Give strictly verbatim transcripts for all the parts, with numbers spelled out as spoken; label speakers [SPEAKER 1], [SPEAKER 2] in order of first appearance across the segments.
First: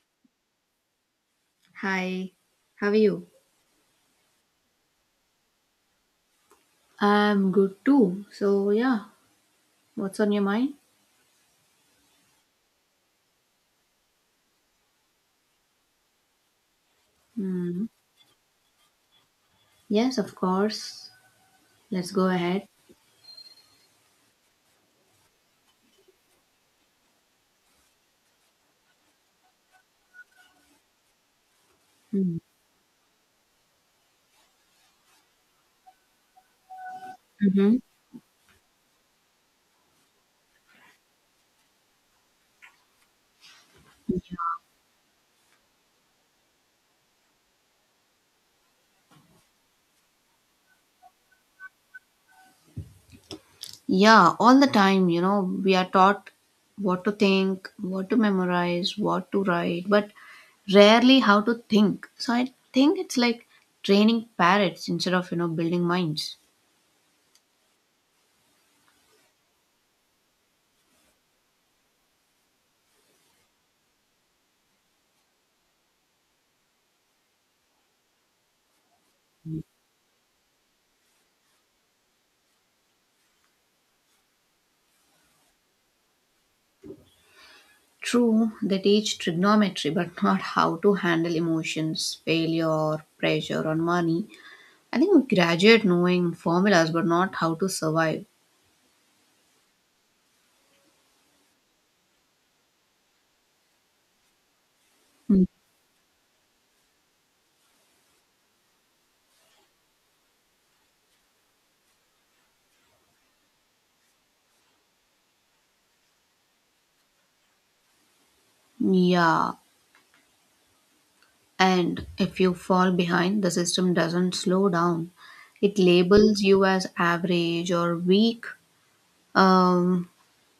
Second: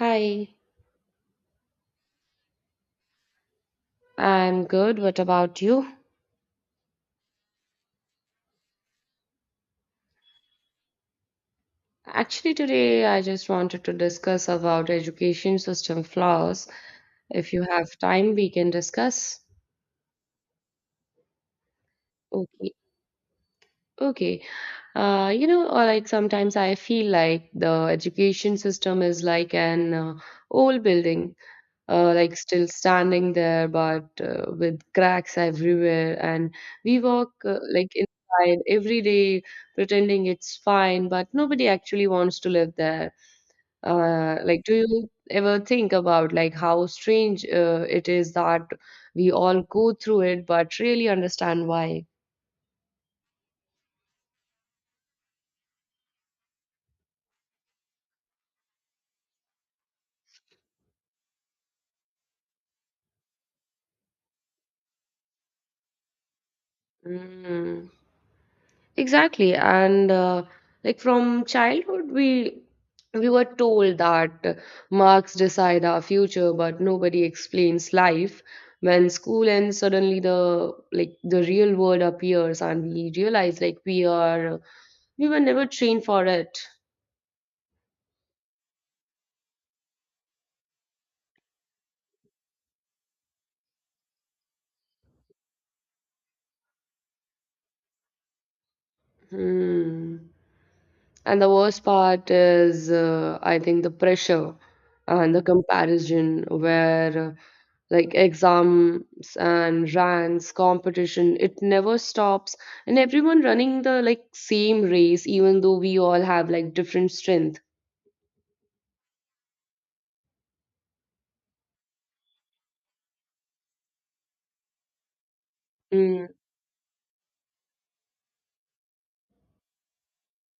[SPEAKER 1] Hi,
[SPEAKER 2] Hi, how are you?
[SPEAKER 1] I'm good. What about you?
[SPEAKER 2] I'm good too. So, yeah, what's on your mind?
[SPEAKER 1] Actually, today I just wanted to discuss about education system flaws. If you
[SPEAKER 2] Hmm.
[SPEAKER 1] have time, we can discuss.
[SPEAKER 2] Yes, of course. Let's go ahead.
[SPEAKER 1] Okay. Okay. Uh, you know, or like sometimes I feel like the education system is like an uh, old building, uh, like still standing there, but uh, with cracks everywhere. And we walk uh,
[SPEAKER 2] Mm-hmm.
[SPEAKER 1] like inside every day, pretending it's fine, but nobody actually wants to live there. Uh, like, do you ever think about like how strange uh, it is that we all go through it but really understand why?
[SPEAKER 2] Yeah, all the time, you know, we are taught what to think, what to memorize, what to write, but rarely how to think. So, I think it's like training parrots instead of, you know, building minds.
[SPEAKER 1] Mm, exactly. And uh, like from childhood, we we were told that marks decide our future, but nobody explains life. When school ends, suddenly the like the real world appears, and we realize like we are we were never trained for it.
[SPEAKER 2] True, they teach trigonometry, but not how to handle emotions, failure, pressure, or money. I think we graduate knowing formulas but not how to survive.
[SPEAKER 1] Hmm. And the worst part is, uh, I think, the pressure and the
[SPEAKER 2] Mm.
[SPEAKER 1] comparison, where uh, like exams and rants, competition, it never stops, and everyone running the like same race, even though we all have like different strength.
[SPEAKER 2] Yeah, and if you fall behind, the system doesn't slow down. It
[SPEAKER 1] Mm,
[SPEAKER 2] labels you as average or weak, um,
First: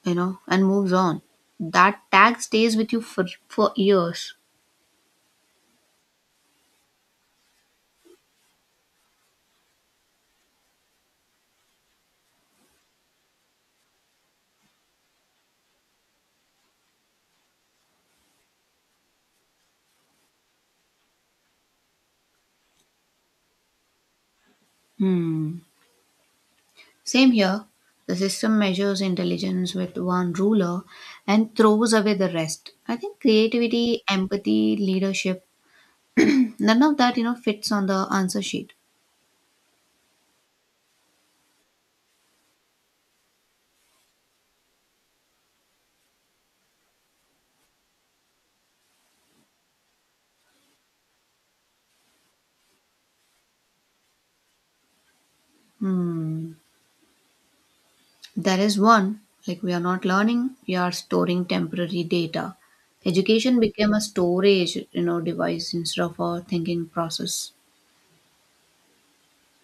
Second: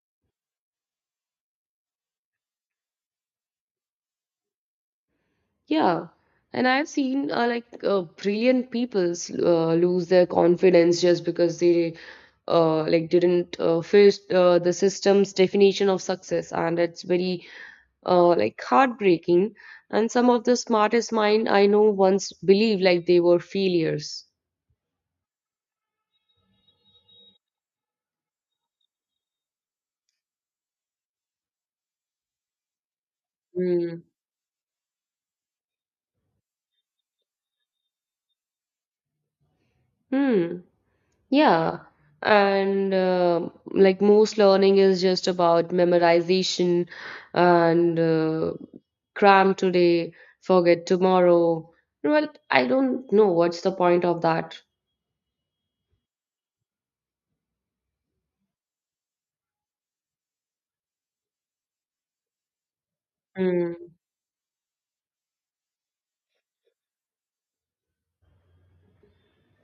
[SPEAKER 2] you know, and moves on. That tag stays with you for, for years.
[SPEAKER 1] yeah. And I've seen uh, like uh, brilliant people uh, lose their confidence just because they uh, like didn't uh, fit uh, the system's definition of success, and it's very uh, like heartbreaking, and some of the smartest mind I know once believed like they were failures.
[SPEAKER 2] Hmm. Same here. The system measures intelligence with one ruler and throws away the rest. I think
[SPEAKER 1] Hmm.
[SPEAKER 2] creativity, empathy, leadership, none of that, you know, fits on the answer sheet.
[SPEAKER 1] Hmm. Yeah. And uh, like most learning is just about memorization and uh, cram today, forget tomorrow. Well, I don't know what's the point of that.
[SPEAKER 2] Hmm, there is one. Like we are not learning, we are storing temporary data. Education
[SPEAKER 1] Hmm.
[SPEAKER 2] became a storage, you know, device instead of a thinking process.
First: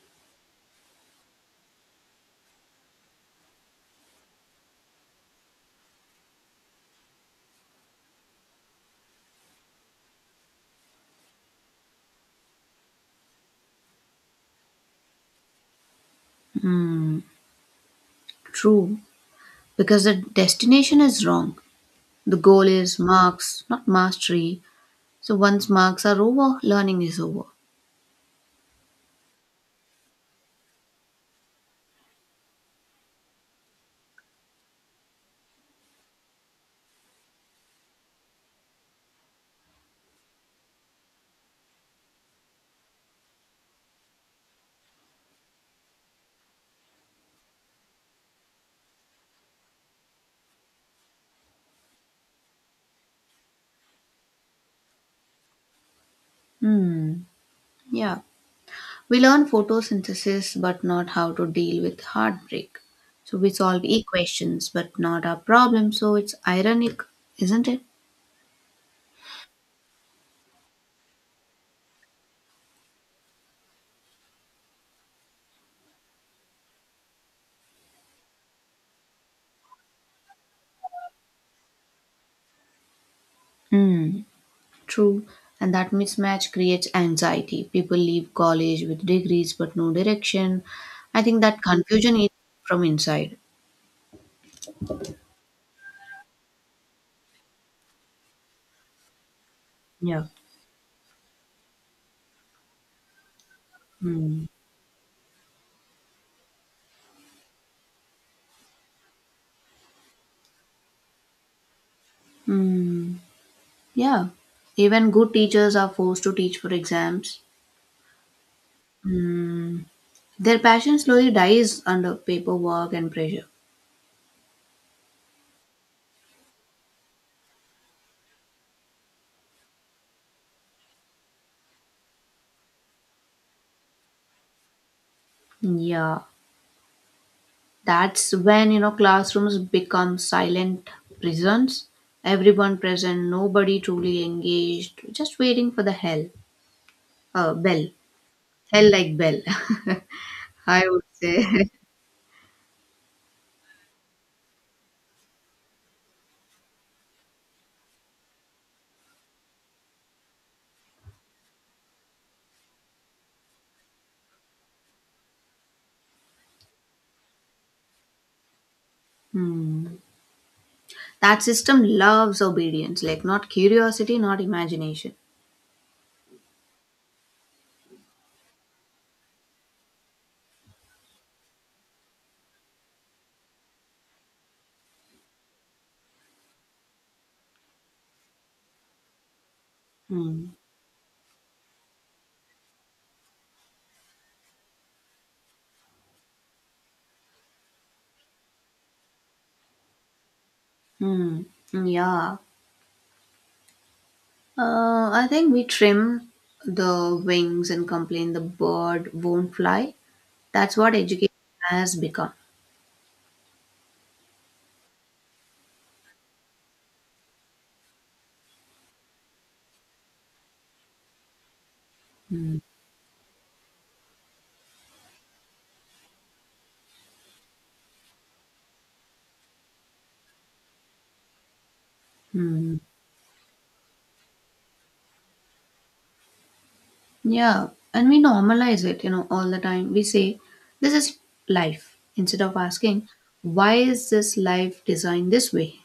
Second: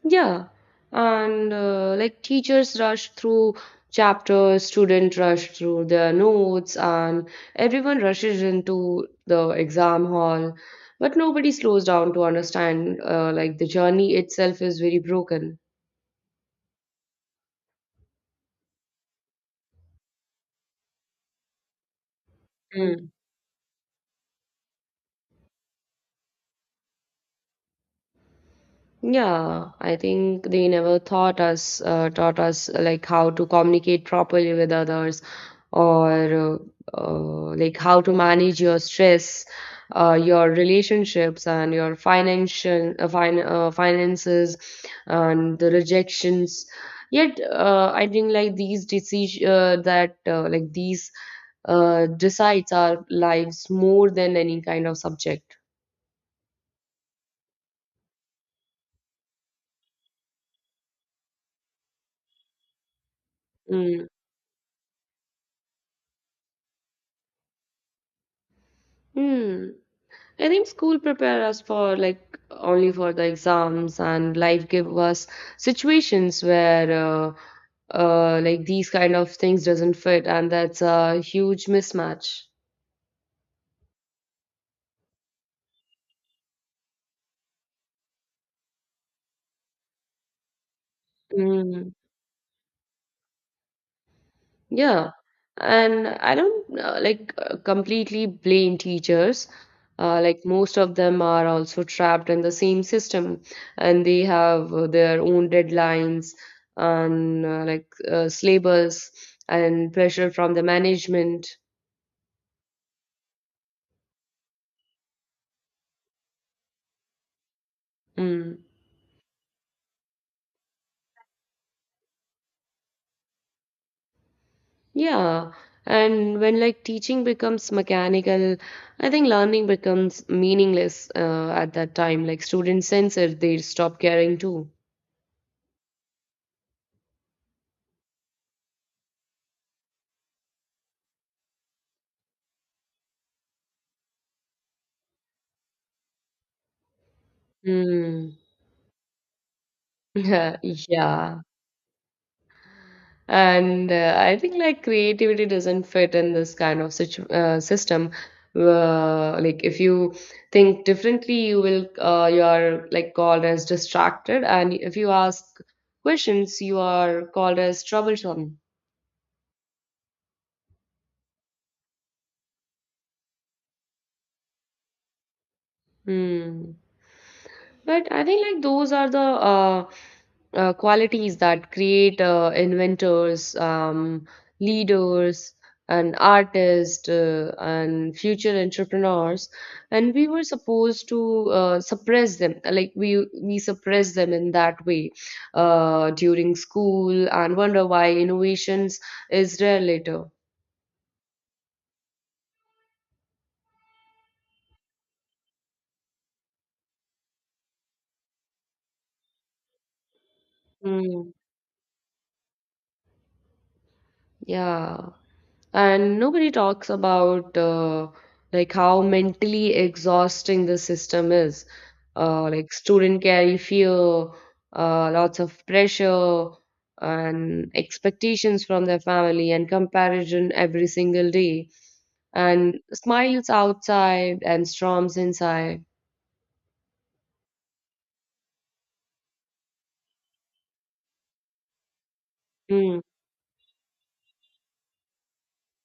[SPEAKER 1] Yeah, and uh, like teachers rush through chapters, student rush through their notes, and everyone rushes into the exam hall, but nobody slows down to understand. Uh, like the journey itself is very broken.
[SPEAKER 2] True, because the destination is wrong. The goal is marks, not mastery. So once marks are over, learning is over.
[SPEAKER 1] Yeah, I think they never taught us, uh, taught us uh, like how to communicate properly with others, or uh, uh, like how to manage your stress, uh, your relationships, and your financial uh, fin uh, finances, and the rejections. Yet, uh, I think like these decisions uh, that uh, like these uh, decides our lives more than any kind of subject.
[SPEAKER 2] Hmm. Yeah. We learn photosynthesis, but not how to deal with heartbreak. So we solve
[SPEAKER 1] Mm.
[SPEAKER 2] equations, but not our problems. So it's ironic, isn't it?
[SPEAKER 1] Mm. I think school prepare us for like only for the exams and life give us situations where uh, uh, like these kind of things doesn't fit, and that's a huge mismatch.
[SPEAKER 2] Hmm. True, and that mismatch creates anxiety. People leave college with degrees but no direction. I think that
[SPEAKER 1] Mm.
[SPEAKER 2] confusion is from inside.
[SPEAKER 1] Yeah, and I don't uh, like uh, completely blame teachers. Uh,
[SPEAKER 2] Yeah.
[SPEAKER 1] like most of them are also trapped in the same system, and they
[SPEAKER 2] Mm.
[SPEAKER 1] have uh, their own deadlines and uh, like uh, syllabus and pressure from the management.
[SPEAKER 2] Hmm. Yeah. Even good teachers are forced to teach for exams.
[SPEAKER 1] Mm.
[SPEAKER 2] Hmm. Their passion slowly dies under paperwork and pressure.
[SPEAKER 1] Yeah, and when like teaching becomes mechanical, I think learning becomes meaningless uh, at that time. Like students sense it, they stop caring too.
[SPEAKER 2] Yeah. That's when, you know, classrooms become silent prisons. Everyone present, nobody truly engaged, just waiting for the hell, uh, bell.
[SPEAKER 1] Hmm.
[SPEAKER 2] Hell like bell.
[SPEAKER 1] Yeah.
[SPEAKER 2] I would
[SPEAKER 1] Yeah.
[SPEAKER 2] say.
[SPEAKER 1] And uh, I think like creativity doesn't fit in this kind of situ uh, system. Uh, like if you think differently, you will uh, you are like called as distracted, and if you ask questions, you are called as troublesome.
[SPEAKER 2] Hmm. That system loves obedience, like not curiosity, not imagination.
[SPEAKER 1] Hmm. But I think like those are the uh, uh, qualities that create uh, inventors, um, leaders, and artists uh, and future entrepreneurs. And we were
[SPEAKER 2] Hmm.
[SPEAKER 1] supposed to uh, suppress them, like we we suppress them in that way uh, during school, and wonder why innovations is rare later.
[SPEAKER 2] Hmm. Yeah. Uh, I think we trim the wings and complain the bird won't fly. That's what education
[SPEAKER 1] Mm,
[SPEAKER 2] has become.
[SPEAKER 1] yeah. And nobody talks about uh, like how mentally exhausting the system is. Uh,
[SPEAKER 2] Hmm.
[SPEAKER 1] like student carry fear, uh, lots of pressure and expectations from their family and comparison every single day, and
[SPEAKER 2] Hmm.
[SPEAKER 1] smiles outside and storms inside.
[SPEAKER 2] Yeah. And we normalize it, you know, all the time. We say, this is life, instead of
[SPEAKER 1] Hmm.
[SPEAKER 2] asking, why is this life designed this way?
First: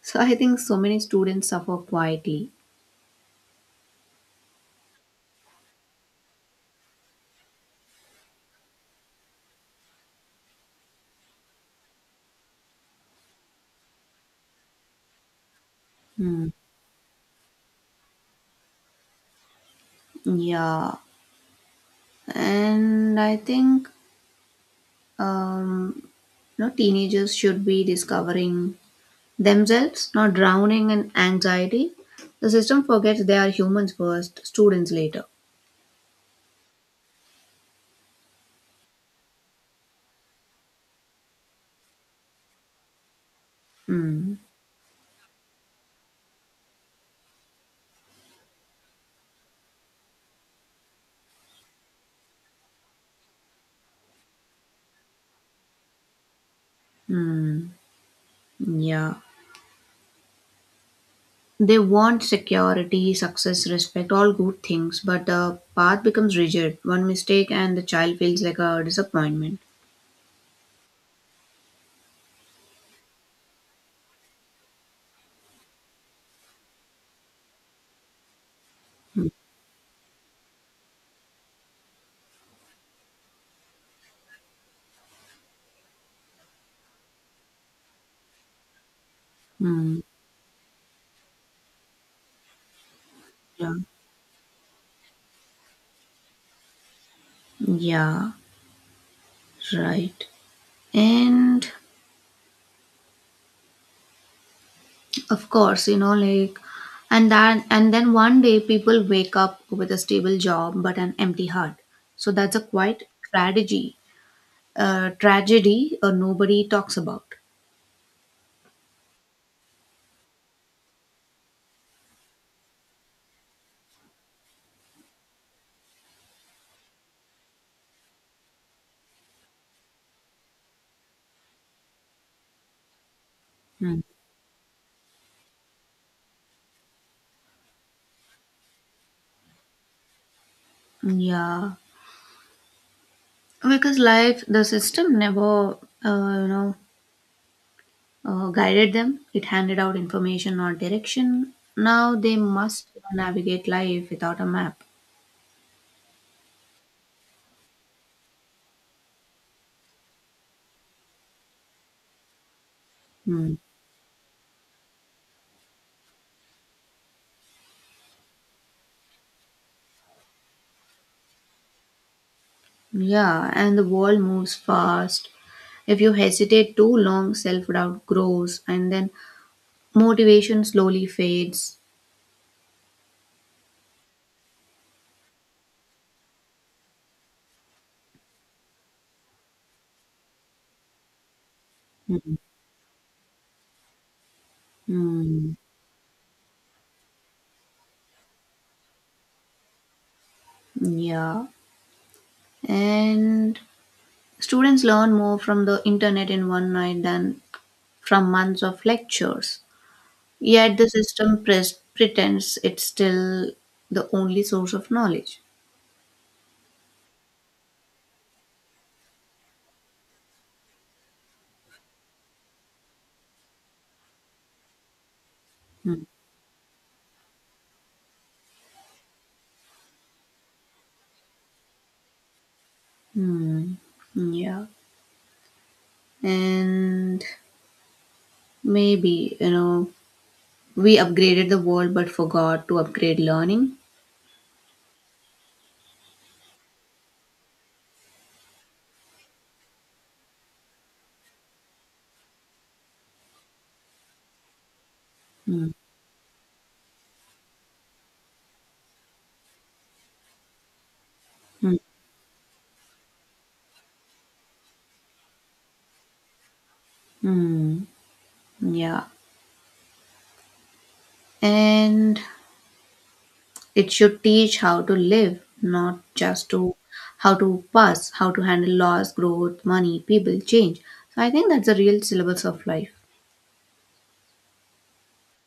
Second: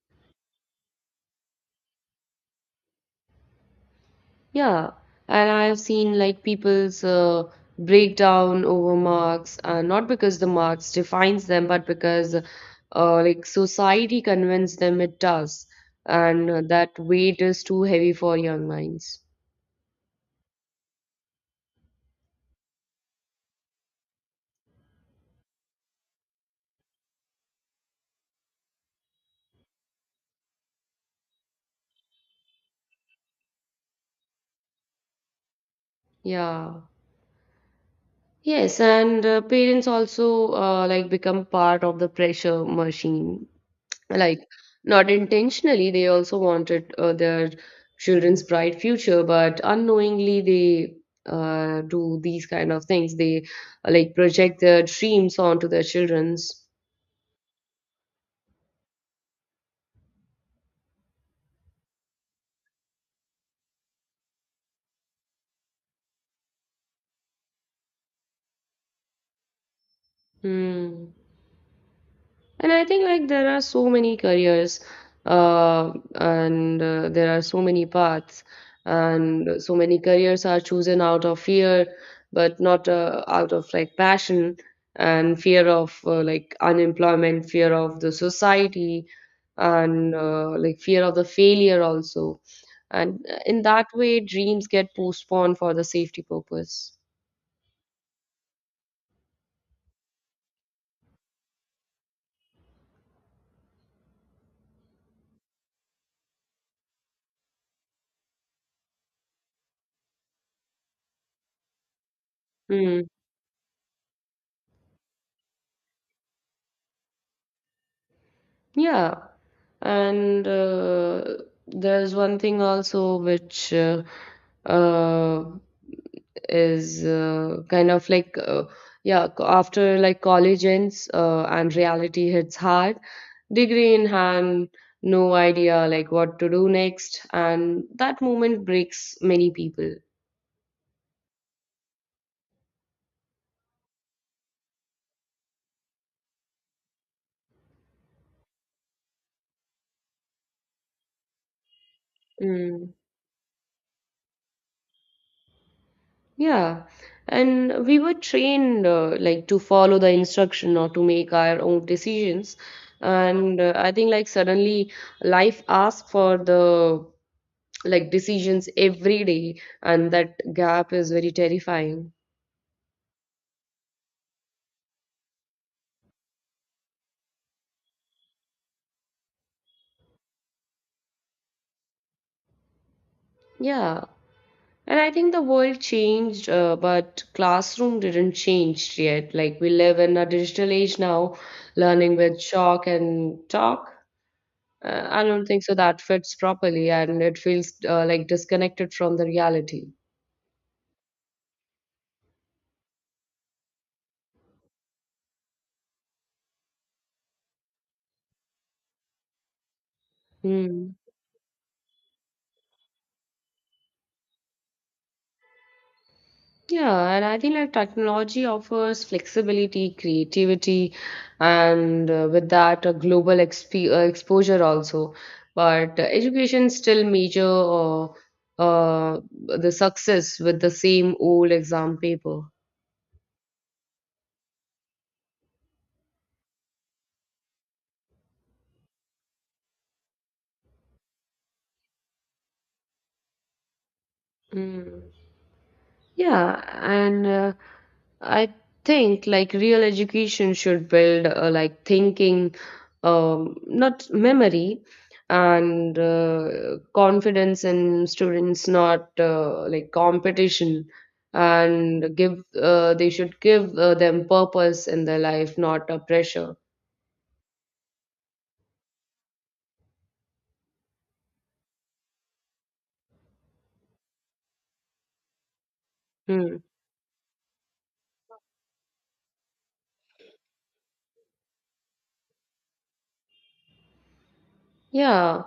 [SPEAKER 2] So I think so many students suffer quietly.
[SPEAKER 1] Yeah, and I have seen like people's uh, breakdown over marks, uh, not because the marks defines them, but because uh, like society convinced them it does,
[SPEAKER 2] Hmm.
[SPEAKER 1] and uh, that weight is too heavy for young minds.
[SPEAKER 2] Yeah, and I think um, you know teenagers should be discovering themselves, not drowning in anxiety. The system forgets they are humans first, students later.
[SPEAKER 1] Yeah. Yes, and uh, parents also uh, like become part of the pressure machine,
[SPEAKER 2] Hmm.
[SPEAKER 1] like not intentionally, they also wanted uh, their children's bright future, but unknowingly they uh, do these kind of things, they uh, like project their dreams onto their children's.
[SPEAKER 2] Hmm. Yeah. They want security, success, respect, all good things, but the path becomes rigid. One mistake and the child feels like a disappointment.
[SPEAKER 1] Hmm. And I think like there are so many careers, uh, and uh, there are so many paths,
[SPEAKER 2] Hmm.
[SPEAKER 1] and so many careers are chosen out of fear, but not uh, out of like passion, and fear of uh, like unemployment, fear of the society,
[SPEAKER 2] Hmm.
[SPEAKER 1] and uh, like fear of the failure also. And in
[SPEAKER 2] Yeah.
[SPEAKER 1] that way, dreams get postponed for the safety purpose.
[SPEAKER 2] Yeah. Right. And of course, you know, like and that and then one day people wake up with a stable job but an empty heart. So that's a quite
[SPEAKER 1] Hmm.
[SPEAKER 2] tragedy. Uh, tragedy uh, nobody talks about.
[SPEAKER 1] Yeah, and uh, there's one thing also which uh, uh, is uh, kind of like uh, yeah, co- after like college ends uh, and reality hits hard, degree
[SPEAKER 2] Mm.
[SPEAKER 1] in hand, no idea like what to do next, and that moment breaks many people.
[SPEAKER 2] Yeah. Because life the system never uh, you know uh, guided them. It handed out information or direction. Now they must navigate life without a map.
[SPEAKER 1] Yeah, and we were trained uh, like to follow the instruction or to make our own decisions.
[SPEAKER 2] Mm.
[SPEAKER 1] And uh, I think like suddenly life asks for the like decisions every day, and that gap is very terrifying.
[SPEAKER 2] Yeah, and the world moves fast. If you hesitate too long, self doubt grows and then motivation slowly fades.
[SPEAKER 1] Yeah, and I think the world changed, uh, but classroom didn't change yet. Like we live in a digital age now, learning
[SPEAKER 2] Mhm.
[SPEAKER 1] with chalk and talk. Uh, I don't
[SPEAKER 2] Mm,
[SPEAKER 1] think so that fits properly, and it feels uh, like disconnected from the reality.
[SPEAKER 2] yeah. And students learn more from the internet in one night than from months of lectures. Yet the
[SPEAKER 1] Hmm.
[SPEAKER 2] system pres- pretends it's still the only source of knowledge.
[SPEAKER 1] Yeah, and I think like technology offers flexibility, creativity, and uh, with that, a global exp- uh, exposure also. But uh,
[SPEAKER 2] Mhm.
[SPEAKER 1] education still measure uh, uh, the success with the same old exam paper.
[SPEAKER 2] Hmm. Yeah. And maybe, you know, we upgraded the world but forgot to upgrade learning.
[SPEAKER 1] Hmm. Yeah, and uh, I think like real education should build uh, like thinking, um, not memory, and uh, confidence in students, not uh, like competition,
[SPEAKER 2] Mhm.
[SPEAKER 1] and give uh, they should give uh, them purpose in their life, not a pressure.
[SPEAKER 2] Hmm. Yeah. And it should teach how to live, not just
[SPEAKER 1] Hmm.
[SPEAKER 2] to how to pass, how to handle loss, growth, money, people, change. So I think that's the real syllabus of life.
[SPEAKER 1] Yeah.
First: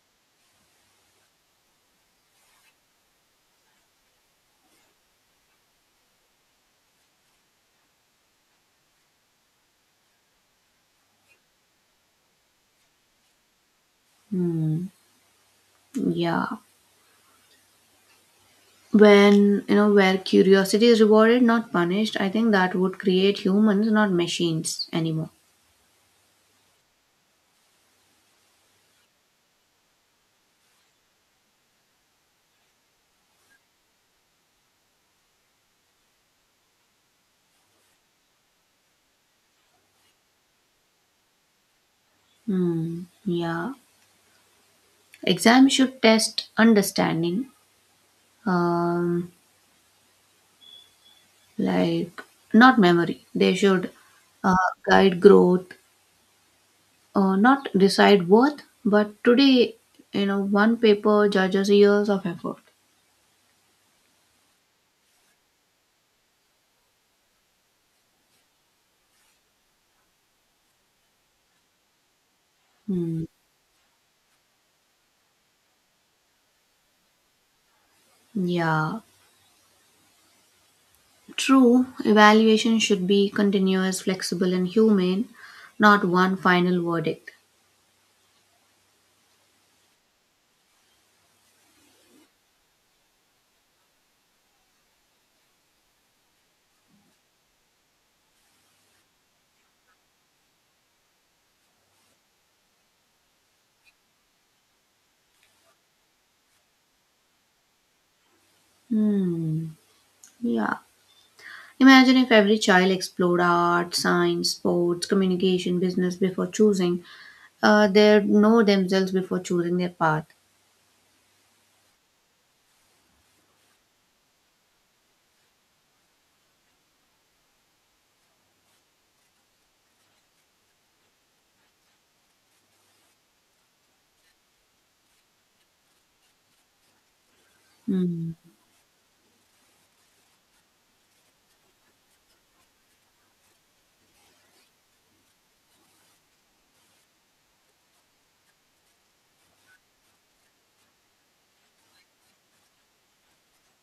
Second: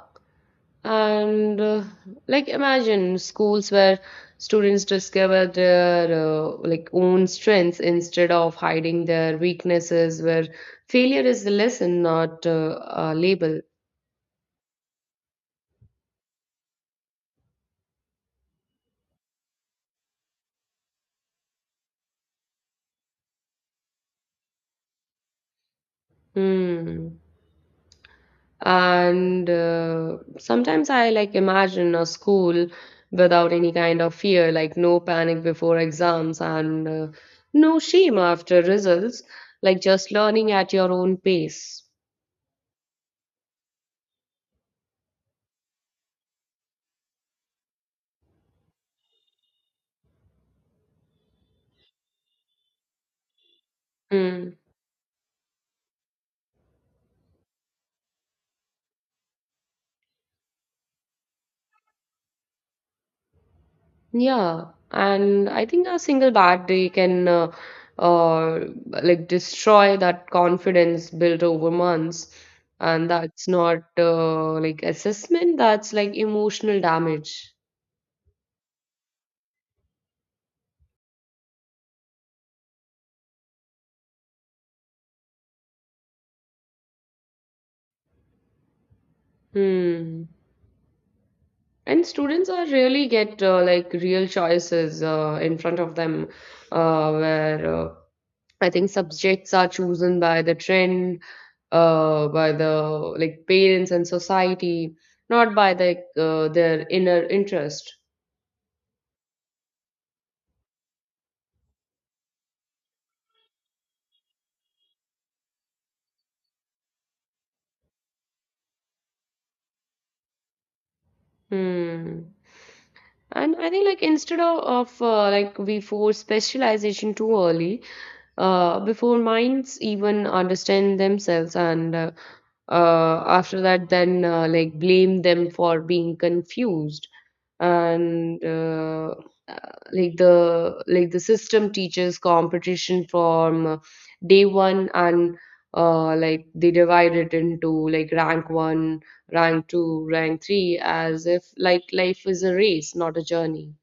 [SPEAKER 1] And uh, like imagine schools where students discover their uh, like own strengths instead of hiding their weaknesses, where failure is a lesson, not uh, a label.
[SPEAKER 2] Hmm. Yeah. When, you know, where curiosity is rewarded, not punished, I think that would create humans, not machines anymore.
[SPEAKER 1] Hmm. And uh, sometimes I like imagine a school without any kind of fear, like no panic before exams and uh, no shame after results, like just learning at your own pace.
[SPEAKER 2] Hmm. Yeah. Exam should test understanding. Um, like not memory. They should
[SPEAKER 1] Hmm.
[SPEAKER 2] uh, guide growth, uh, not decide worth. But today, you know, one paper judges years of effort.
[SPEAKER 1] Yeah, and I think a single bad day can uh, uh, like destroy that confidence built over months, and
[SPEAKER 2] Hmm.
[SPEAKER 1] that's not uh, like assessment, that's like emotional damage.
[SPEAKER 2] Yeah, true. Evaluation should be continuous, flexible, and humane, not one final verdict.
[SPEAKER 1] Hmm. And students are really get uh, like real choices uh, in front of them, uh, where uh, I think subjects are chosen by the trend, uh, by the like parents and society, not by the uh, their inner interest.
[SPEAKER 2] Hmm. Yeah. Imagine if every child explored art, science, sports, communication, business before choosing. Uh, they know themselves before choosing their path.
[SPEAKER 1] Hmm. And I think like instead of, of uh, like we force specialization too early, uh, before minds even understand themselves and uh, uh, after that then uh, like blame them for being confused
[SPEAKER 2] Hmm.
[SPEAKER 1] and uh, uh, like the like the system teaches competition from uh, day one, and uh, like they divide it into like rank one, rank two, rank three, as if like life is a race, not a journey.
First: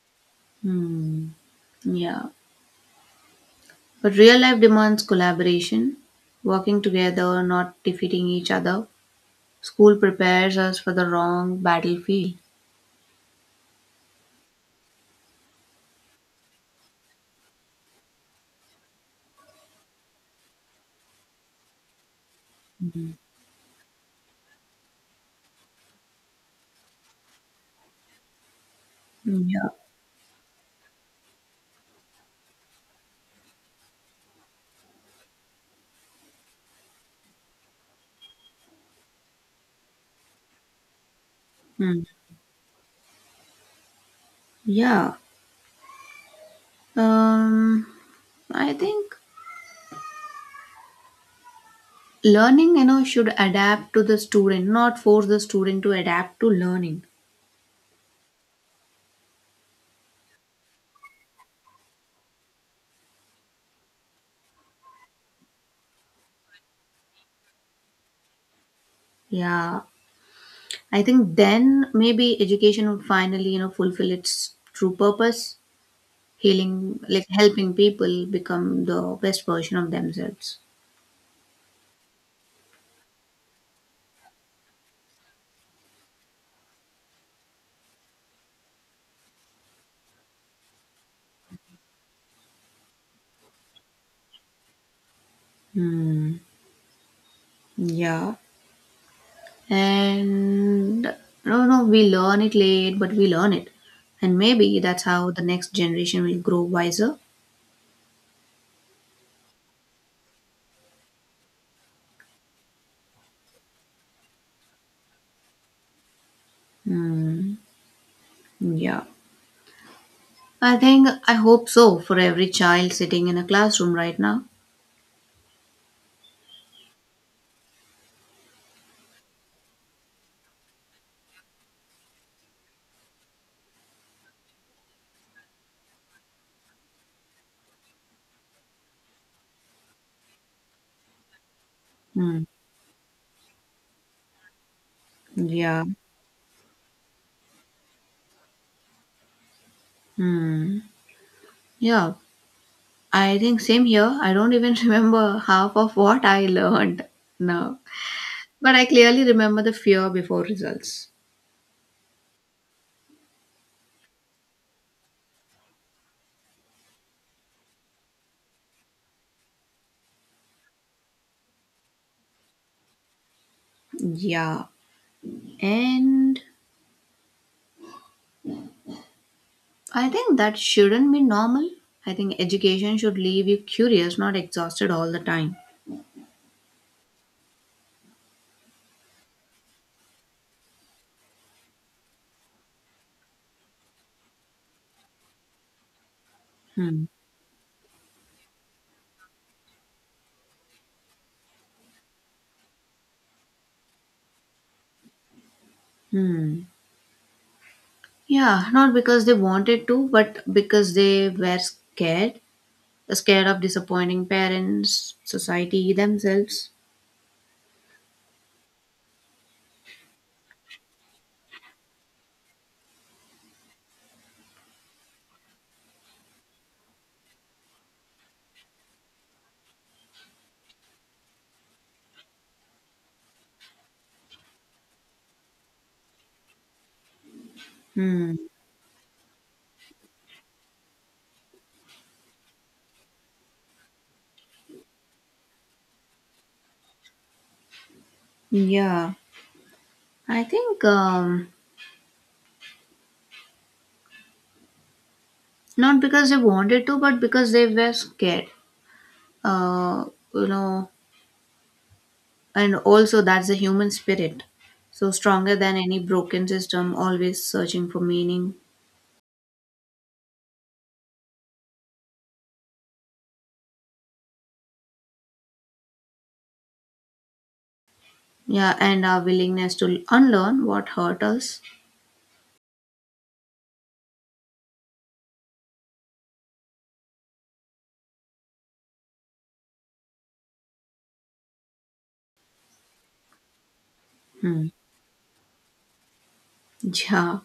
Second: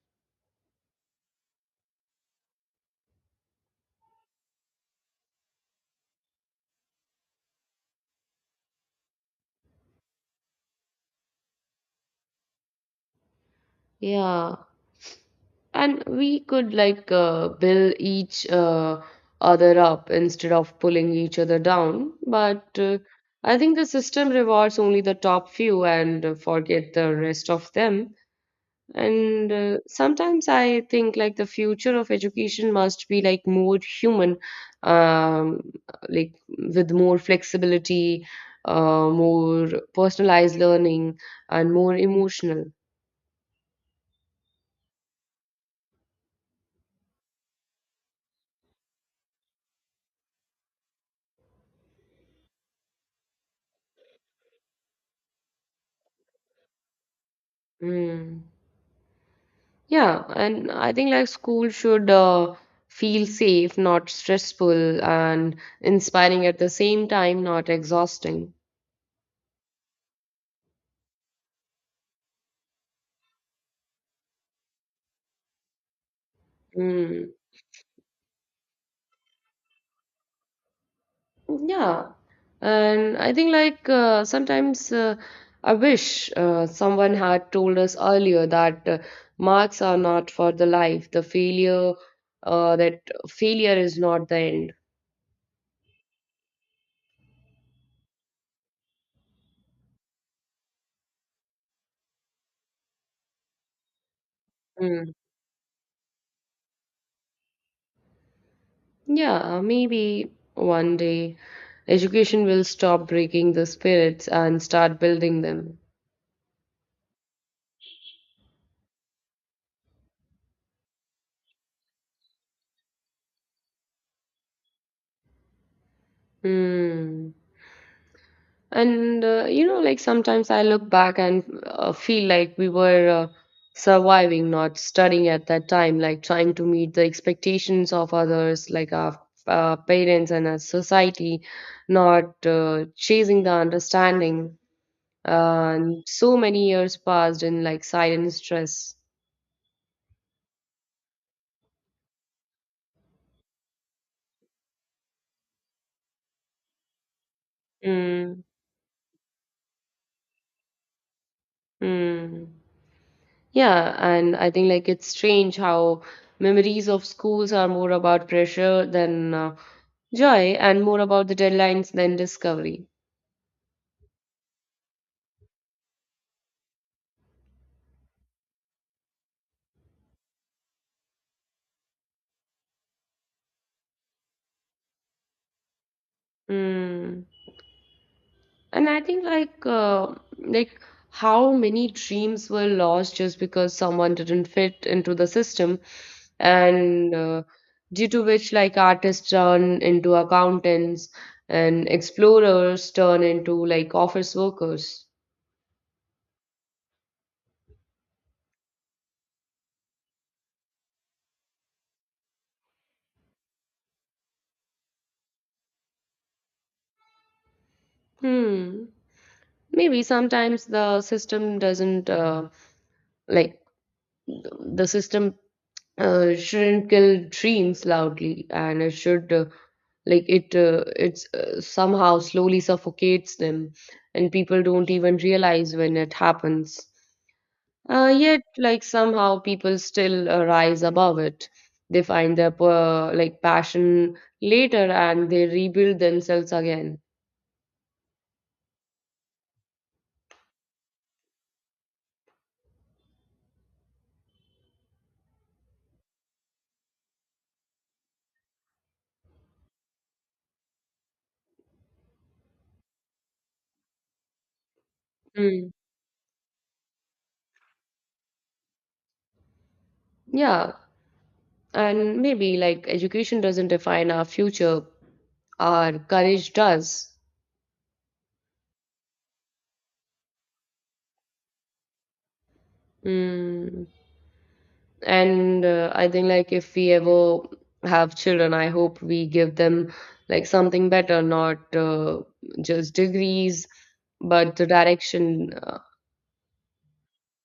[SPEAKER 2] Hmm. Yeah. But real life demands collaboration, working together, not defeating each other. School prepares us for the wrong battlefield.
[SPEAKER 1] Yeah. And we could like uh, build each uh, other up instead of pulling each other down. But uh,
[SPEAKER 2] Hmm.
[SPEAKER 1] I think the system rewards only the top few and uh, forget the rest of them. And
[SPEAKER 2] Yeah.
[SPEAKER 1] uh, sometimes I think like the future of education must be like more human, um, like with more flexibility, uh, more personalized learning, and more
[SPEAKER 2] Hmm.
[SPEAKER 1] emotional.
[SPEAKER 2] Yeah. Um, I think learning, you know, should adapt to the student, not force the student to adapt to learning.
[SPEAKER 1] Mm. Yeah, and I think like school should uh, feel safe, not stressful, and inspiring at the same time, not exhausting.
[SPEAKER 2] Yeah. I think then maybe education will finally, you know, fulfill its true purpose, healing, like
[SPEAKER 1] Mm.
[SPEAKER 2] helping people become the best version of themselves.
[SPEAKER 1] Yeah, and I think like uh, sometimes uh, I wish uh, someone had told us earlier that uh, marks are not for the life, the failure, uh, that failure is not the end.
[SPEAKER 2] Hmm. Yeah. And no, no, we learn it late, but we learn it. And maybe that's
[SPEAKER 1] Hmm.
[SPEAKER 2] how the next generation will grow wiser.
[SPEAKER 1] Yeah, maybe one day education will stop breaking the spirits and start building them.
[SPEAKER 2] Hmm. Yeah. I think I hope so for every child sitting in a classroom right now.
[SPEAKER 1] Hmm. And uh, you know, like sometimes I look back and uh, feel like we were uh, surviving, not studying at that time, like trying to meet the expectations of others, like our uh, parents and our society,
[SPEAKER 2] Hmm.
[SPEAKER 1] not uh, chasing the understanding.
[SPEAKER 2] Yeah.
[SPEAKER 1] And so many years passed in like silent stress.
[SPEAKER 2] Hmm. Yeah. I think same here. I don't even remember half of what I learned now.
[SPEAKER 1] Hmm.
[SPEAKER 2] But I clearly remember the fear before results.
[SPEAKER 1] Hmm. Yeah, and I think like it's strange how memories of schools are more about pressure than uh, joy, and more about the deadlines than discovery.
[SPEAKER 2] Yeah. And I think that shouldn't be normal. I think education should leave you curious, not exhausted all the time.
[SPEAKER 1] Mm. And I think like uh, like how many dreams were lost just because someone didn't fit into the system,
[SPEAKER 2] Hmm.
[SPEAKER 1] and uh, due to which like artists turn into accountants and explorers turn into like office workers.
[SPEAKER 2] Hmm. Yeah, not because they wanted to, but because they were scared. Scared of disappointing parents, society, themselves.
[SPEAKER 1] Hmm. Maybe sometimes the system doesn't uh, like the system uh, shouldn't kill dreams loudly, and it should uh, like it uh, it's uh, somehow slowly suffocates them, and people don't even realize when it happens. Uh,
[SPEAKER 2] Hmm.
[SPEAKER 1] yet, like somehow people still uh, rise above it. They find their uh, like passion later, and they rebuild themselves again.
[SPEAKER 2] Yeah. I think um, not because they wanted to, but because they were scared. Uh, you know, and also that's the human spirit. So stronger
[SPEAKER 1] Mm.
[SPEAKER 2] than any broken system, always searching for meaning.
[SPEAKER 1] Yeah, and maybe like education doesn't define our future, our courage does.
[SPEAKER 2] Yeah, and our willingness to unlearn what hurt us.
[SPEAKER 1] Mm. And uh, I think like if we ever have children, I hope we give them like something better, not uh, just degrees, but the
[SPEAKER 2] Hmm.
[SPEAKER 1] direction. Uh,
[SPEAKER 2] Yeah,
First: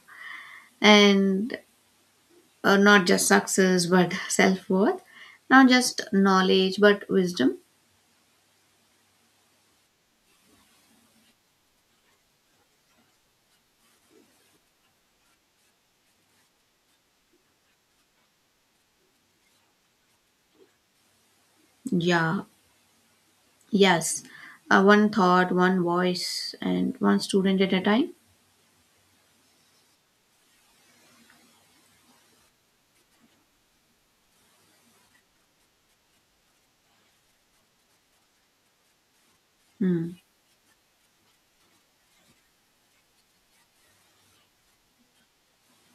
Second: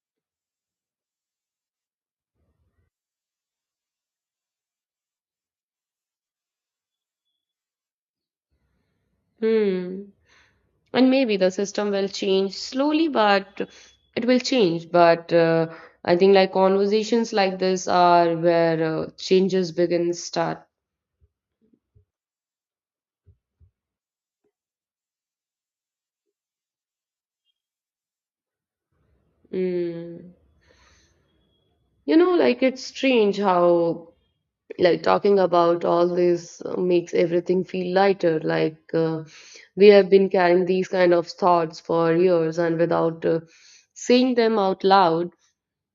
[SPEAKER 2] and uh, not just success, but self worth. Not just knowledge, but wisdom.
[SPEAKER 1] Hmm. And maybe the system will change slowly, but it will change. But uh, I think like conversations like this are where uh, changes begin start.
[SPEAKER 2] Yeah, yes. Uh, one thought, one voice, and one student at a time.
[SPEAKER 1] Mm. You know, like it's strange how, like, talking about all this uh, makes everything feel lighter. Like, uh, we have
[SPEAKER 2] Hmm.
[SPEAKER 1] been carrying these kind of thoughts for years, and without uh, saying them out loud,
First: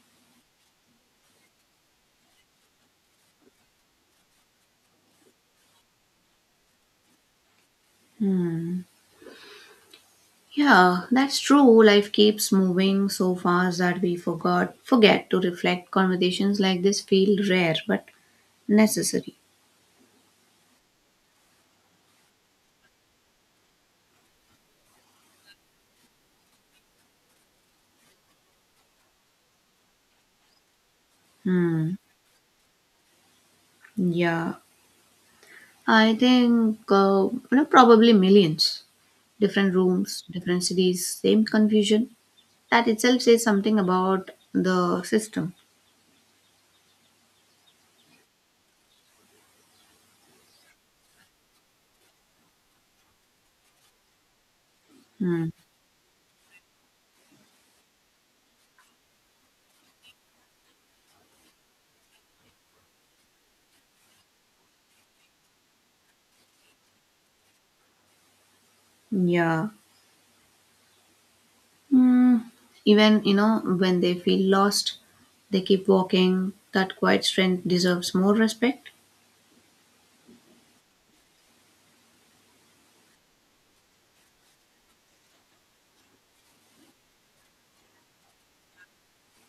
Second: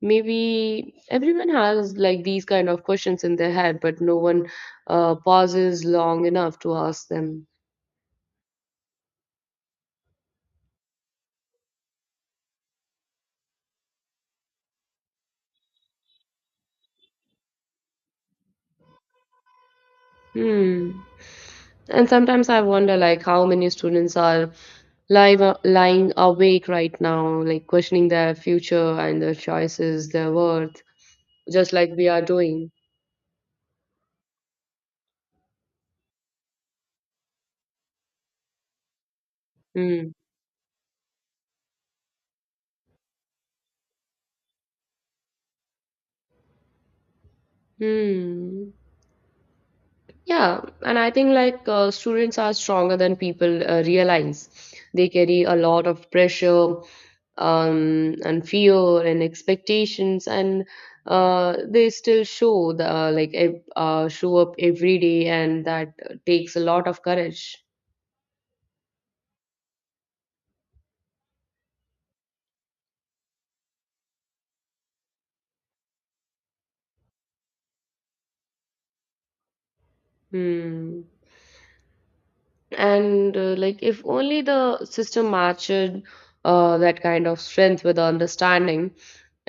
[SPEAKER 1] maybe everyone has like these kind of questions in their head, but no one uh, pauses long enough to ask them.
[SPEAKER 2] Yeah, that's true. Life keeps moving so fast that we forgot forget to reflect. Conversations like this feel rare but necessary.
[SPEAKER 1] Hmm. And sometimes I wonder like how many students are live lying awake right now, like questioning their future and their choices, their worth, just like
[SPEAKER 2] Hmm.
[SPEAKER 1] we are doing.
[SPEAKER 2] Yeah. I think uh, you know probably millions. Different
[SPEAKER 1] Mm.
[SPEAKER 2] rooms, different cities, same confusion. That itself says something about the system.
[SPEAKER 1] Hmm. Yeah, and I think like uh, students are stronger than people uh, realize. They carry
[SPEAKER 2] Hmm.
[SPEAKER 1] a lot of pressure, um, and fear and expectations, and uh, they still show the uh, like ev- uh, show up every day, and that takes a lot of courage.
[SPEAKER 2] Yeah. Hmm. Even you know when they feel lost, they keep walking. That quiet strength deserves more respect.
[SPEAKER 1] Hmm. And uh, like, if only the system matched uh, that kind of strength with understanding,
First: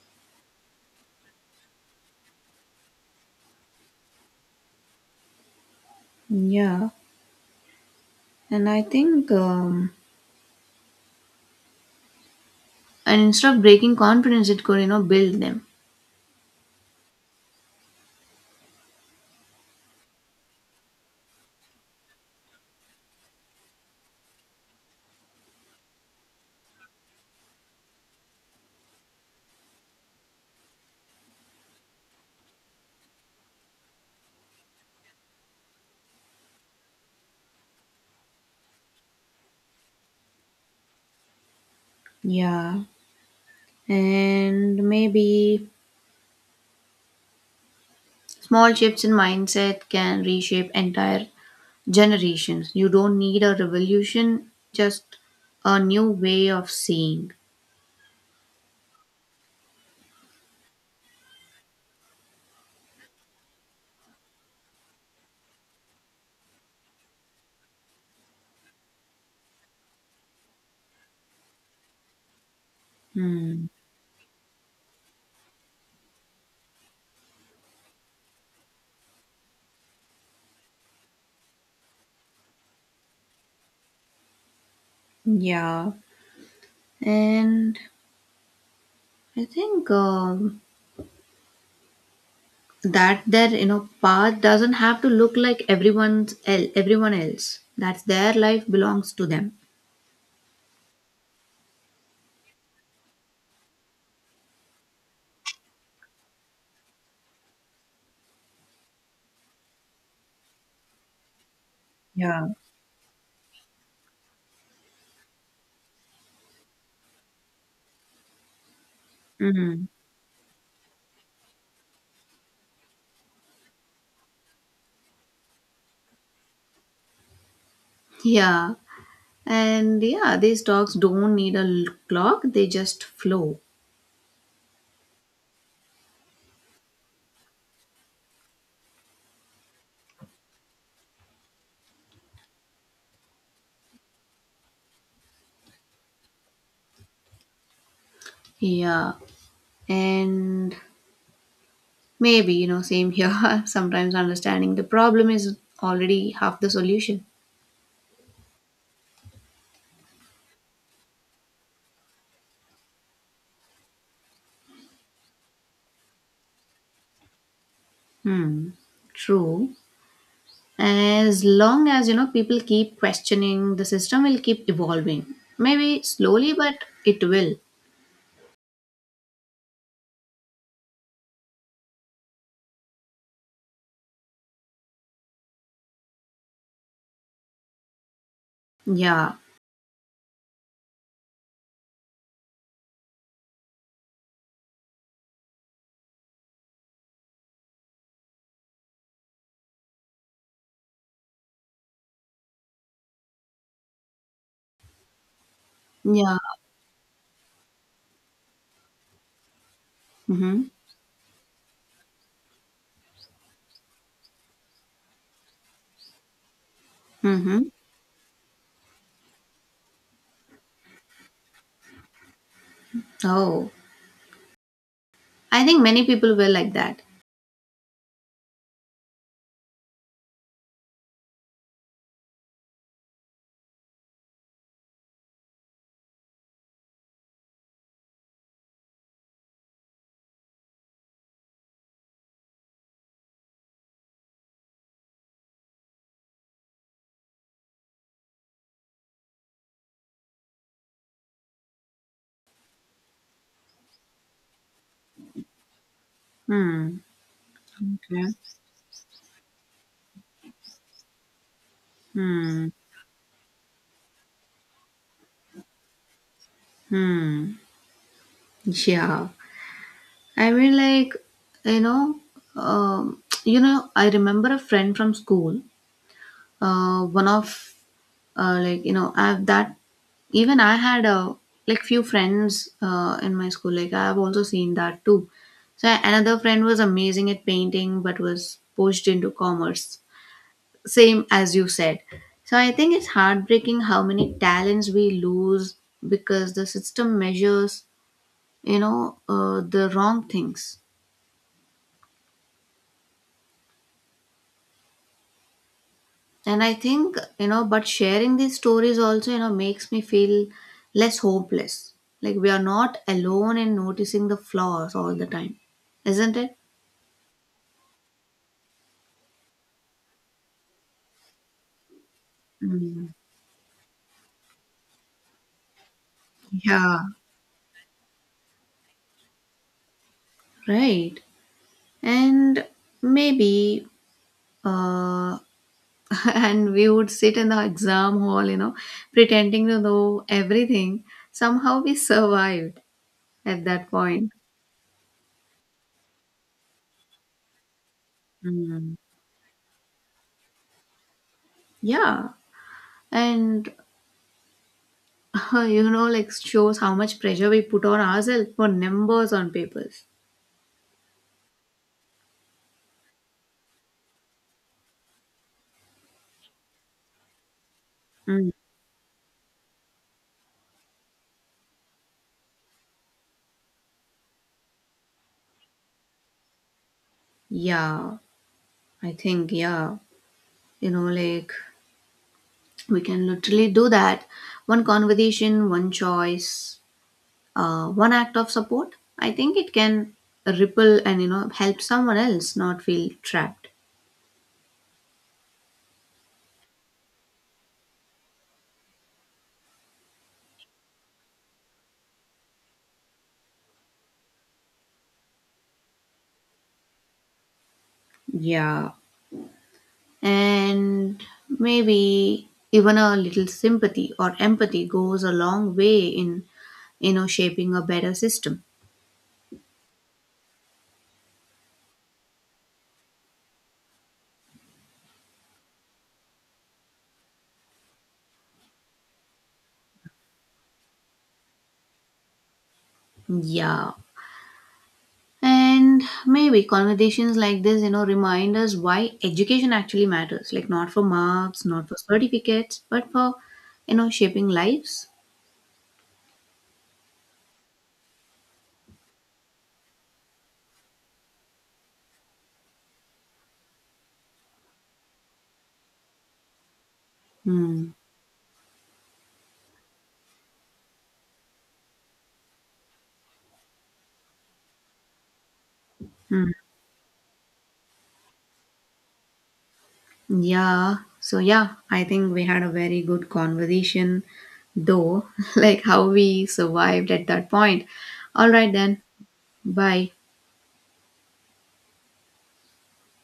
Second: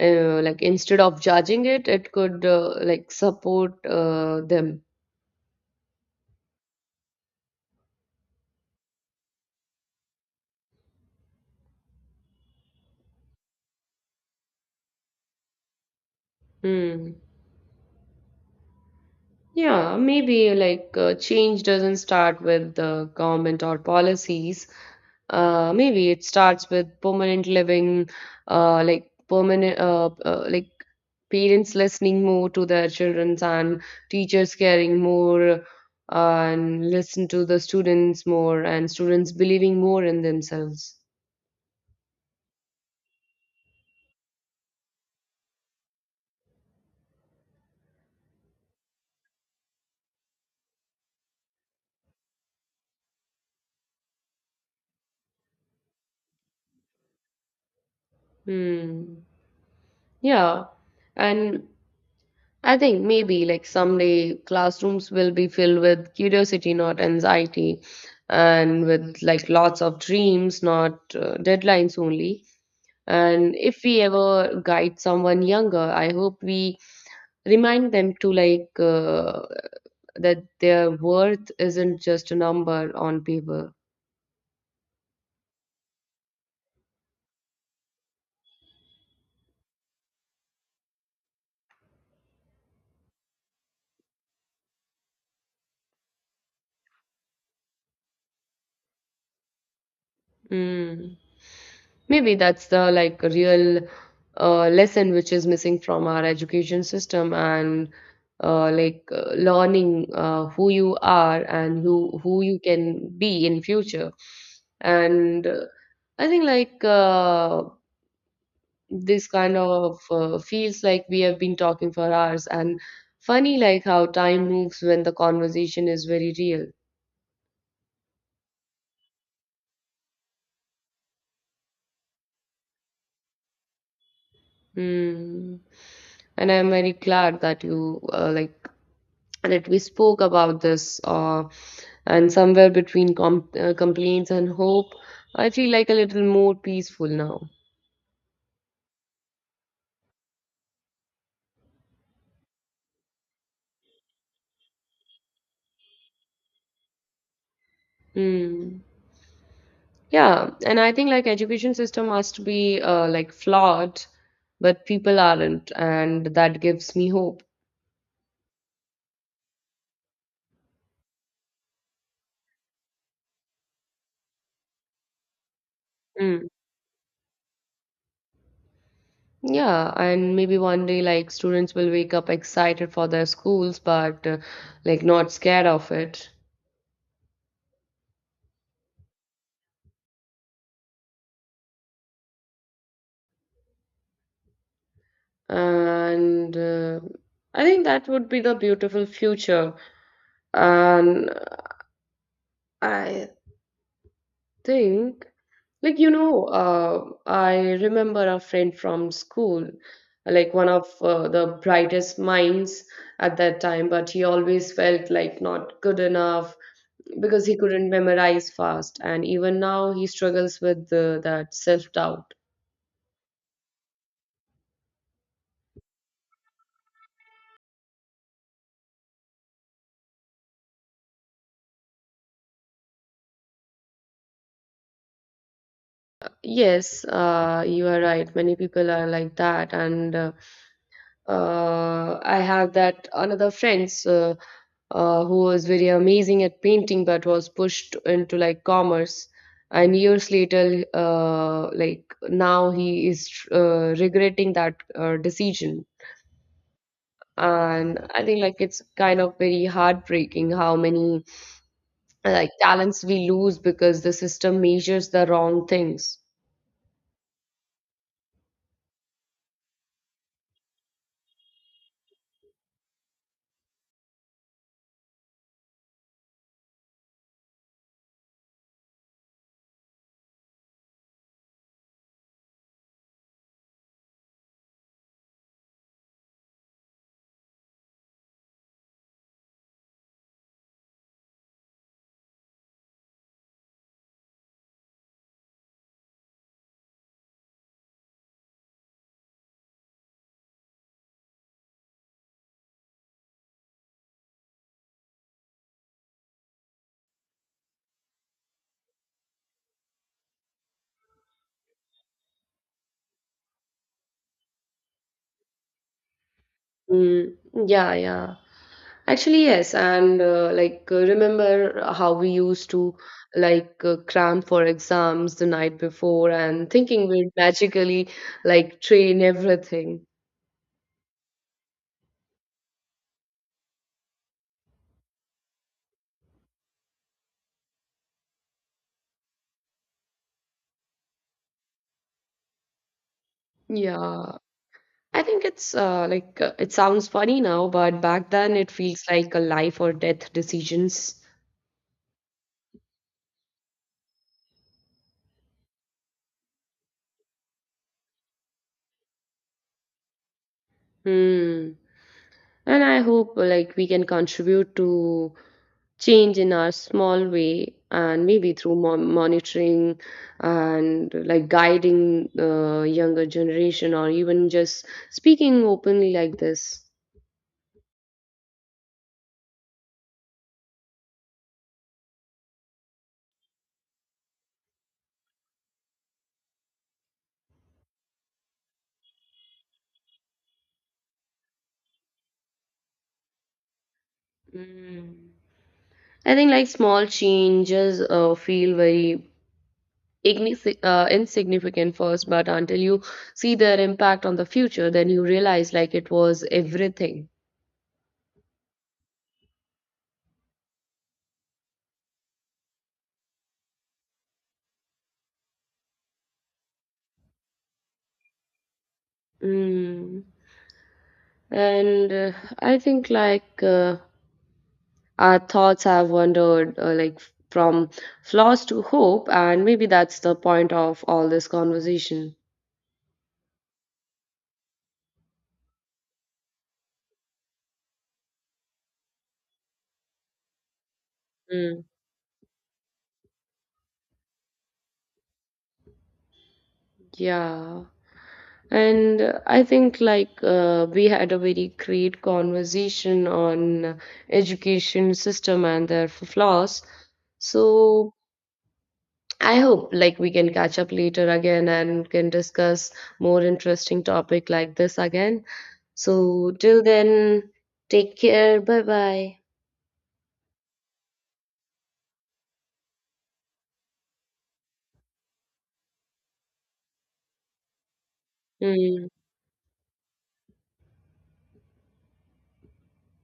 [SPEAKER 1] uh, like instead of judging it, it could uh, like support uh, them.
[SPEAKER 2] Yeah. And I think um, and instead of breaking confidence, it could you know build them.
[SPEAKER 1] Hmm. Yeah, maybe like uh, change doesn't start with the government or policies. Uh, maybe it starts with permanent living, uh, like permanent, uh, uh, like parents listening more to their children and teachers caring more and listen to the students more and students believing more in themselves.
[SPEAKER 2] Yeah. And maybe small shifts in mindset can reshape entire generations. You don't need a revolution, just a new way of seeing.
[SPEAKER 1] Hmm. Yeah. And I think maybe like someday classrooms will be filled with curiosity, not anxiety, and with like lots of dreams, not uh, deadlines only. And
[SPEAKER 2] Hmm.
[SPEAKER 1] if we ever guide someone younger, I hope we remind them to like uh, that their worth isn't just a number on paper.
[SPEAKER 2] Yeah. And I think um, that their you know path doesn't have to look like everyone's el- everyone else. That's their life belongs to them.
[SPEAKER 1] Mm. Maybe that's the like real uh, lesson which is missing from our education system and uh, like uh, learning uh, who you are and who who
[SPEAKER 2] Yeah.
[SPEAKER 1] you can be in future. And uh, I think like uh, this kind
[SPEAKER 2] Hmm.
[SPEAKER 1] of uh, feels like we have been talking for hours and funny like how time moves when the conversation is very real.
[SPEAKER 2] Yeah. And yeah, these dogs don't need a l- clock, they just flow.
[SPEAKER 1] Mm. And I'm very glad that you uh, like that we spoke about this. Uh, and somewhere between com- uh, complaints and hope, I feel like a little more peaceful now.
[SPEAKER 2] Yeah. And maybe, you know, same here. Sometimes understanding the problem is already half the solution.
[SPEAKER 1] Mm. Yeah, and I think like education system must be uh, like flawed, but people aren't, and that gives me hope.
[SPEAKER 2] Hmm, true. As long as, you know, people keep questioning, the system will keep evolving. Maybe
[SPEAKER 1] Mm.
[SPEAKER 2] slowly, but it will.
[SPEAKER 1] Yeah, and maybe one day like students will wake up excited for their schools, but uh, like not scared of it.
[SPEAKER 2] Yeah.
[SPEAKER 1] And uh, I think that would be the beautiful future. And I think, like you
[SPEAKER 2] Yeah.
[SPEAKER 1] know, uh, I remember a friend from school, like
[SPEAKER 2] Mm-hmm.
[SPEAKER 1] one of uh, the brightest minds at that time, but he always felt like not good enough because he
[SPEAKER 2] Mm-hmm.
[SPEAKER 1] couldn't memorize fast, and even now he struggles with uh, that self doubt.
[SPEAKER 2] Oh, I think many people were like that.
[SPEAKER 1] Yes, uh, you are right. Many people are like that, and uh, Uh, I have that another friends uh, uh, who was very amazing at painting but was pushed into like commerce. And years later, uh, like now he is uh, regretting that uh, decision.
[SPEAKER 2] Hmm.
[SPEAKER 1] And I
[SPEAKER 2] Okay.
[SPEAKER 1] think like it's kind of very heartbreaking how many uh, like
[SPEAKER 2] Hmm.
[SPEAKER 1] talents we lose because the system measures the wrong things.
[SPEAKER 2] Hmm. Yeah. I mean, like, you know, um, you know, I remember a friend from school. Uh, one of uh, like you know I've that Even I had a like few friends uh, in my school like I've also seen that too. So another friend was amazing at painting but was pushed into commerce, same as you said. So I think it's heartbreaking how many talents we lose because the system measures you know uh, the wrong things. And I think, you know, but sharing these stories also, you know, makes me feel less hopeless. Like we are not alone in noticing the flaws all the time, isn't it?
[SPEAKER 1] Mm, yeah, yeah. Actually, yes, and uh, like uh, remember how we used to
[SPEAKER 2] Mm.
[SPEAKER 1] like uh, cram for exams the night before and
[SPEAKER 2] Yeah,
[SPEAKER 1] thinking we'd magically like train everything.
[SPEAKER 2] right. And maybe, uh, and we would sit in the exam hall, you know, pretending to know everything. Somehow we survived at that point.
[SPEAKER 1] Yeah, I think it's uh, like uh, it sounds funny now, but back then it
[SPEAKER 2] Mm.
[SPEAKER 1] feels like a life or death decisions.
[SPEAKER 2] Yeah. And you know, like shows how much pressure we put on ourselves for numbers on papers.
[SPEAKER 1] Hmm. And I hope uh, like we can contribute to change in our small way and
[SPEAKER 2] Mm.
[SPEAKER 1] maybe through mon- monitoring and like guiding the younger generation or even just speaking openly like this.
[SPEAKER 2] Yeah, I think, yeah, you know, like we can literally do that. One conversation, one choice, uh, one act of support. I think it can ripple and, you know, help someone else not feel trapped.
[SPEAKER 1] Mm. I think like small changes uh, feel very ignis- uh, insignificant first but until you see their impact on the future then you realize like it was everything.
[SPEAKER 2] Yeah. And maybe even a little sympathy or empathy goes a long way in, you know, shaping a better system.
[SPEAKER 1] Mm. And uh, I think like uh, our thoughts have wandered uh, like from flaws to hope, and maybe that's the point of all this conversation.
[SPEAKER 2] Yeah. And maybe conversations like this, you know, remind us why education actually matters. Like not for marks,
[SPEAKER 1] Mm.
[SPEAKER 2] not for certificates, but for, you know, shaping lives.
[SPEAKER 1] Yeah. And uh, I think like uh, we had a very great conversation on education system and their f- flaws.
[SPEAKER 2] Hmm.
[SPEAKER 1] So I hope like we can catch up later again and can discuss more interesting topic like this again.
[SPEAKER 2] Hmm.
[SPEAKER 1] So till then, take care. Bye bye.
[SPEAKER 2] Yeah. So yeah, I think we had a very good conversation though, like how we survived at that point. All right then.
[SPEAKER 1] Mm.
[SPEAKER 2] Bye.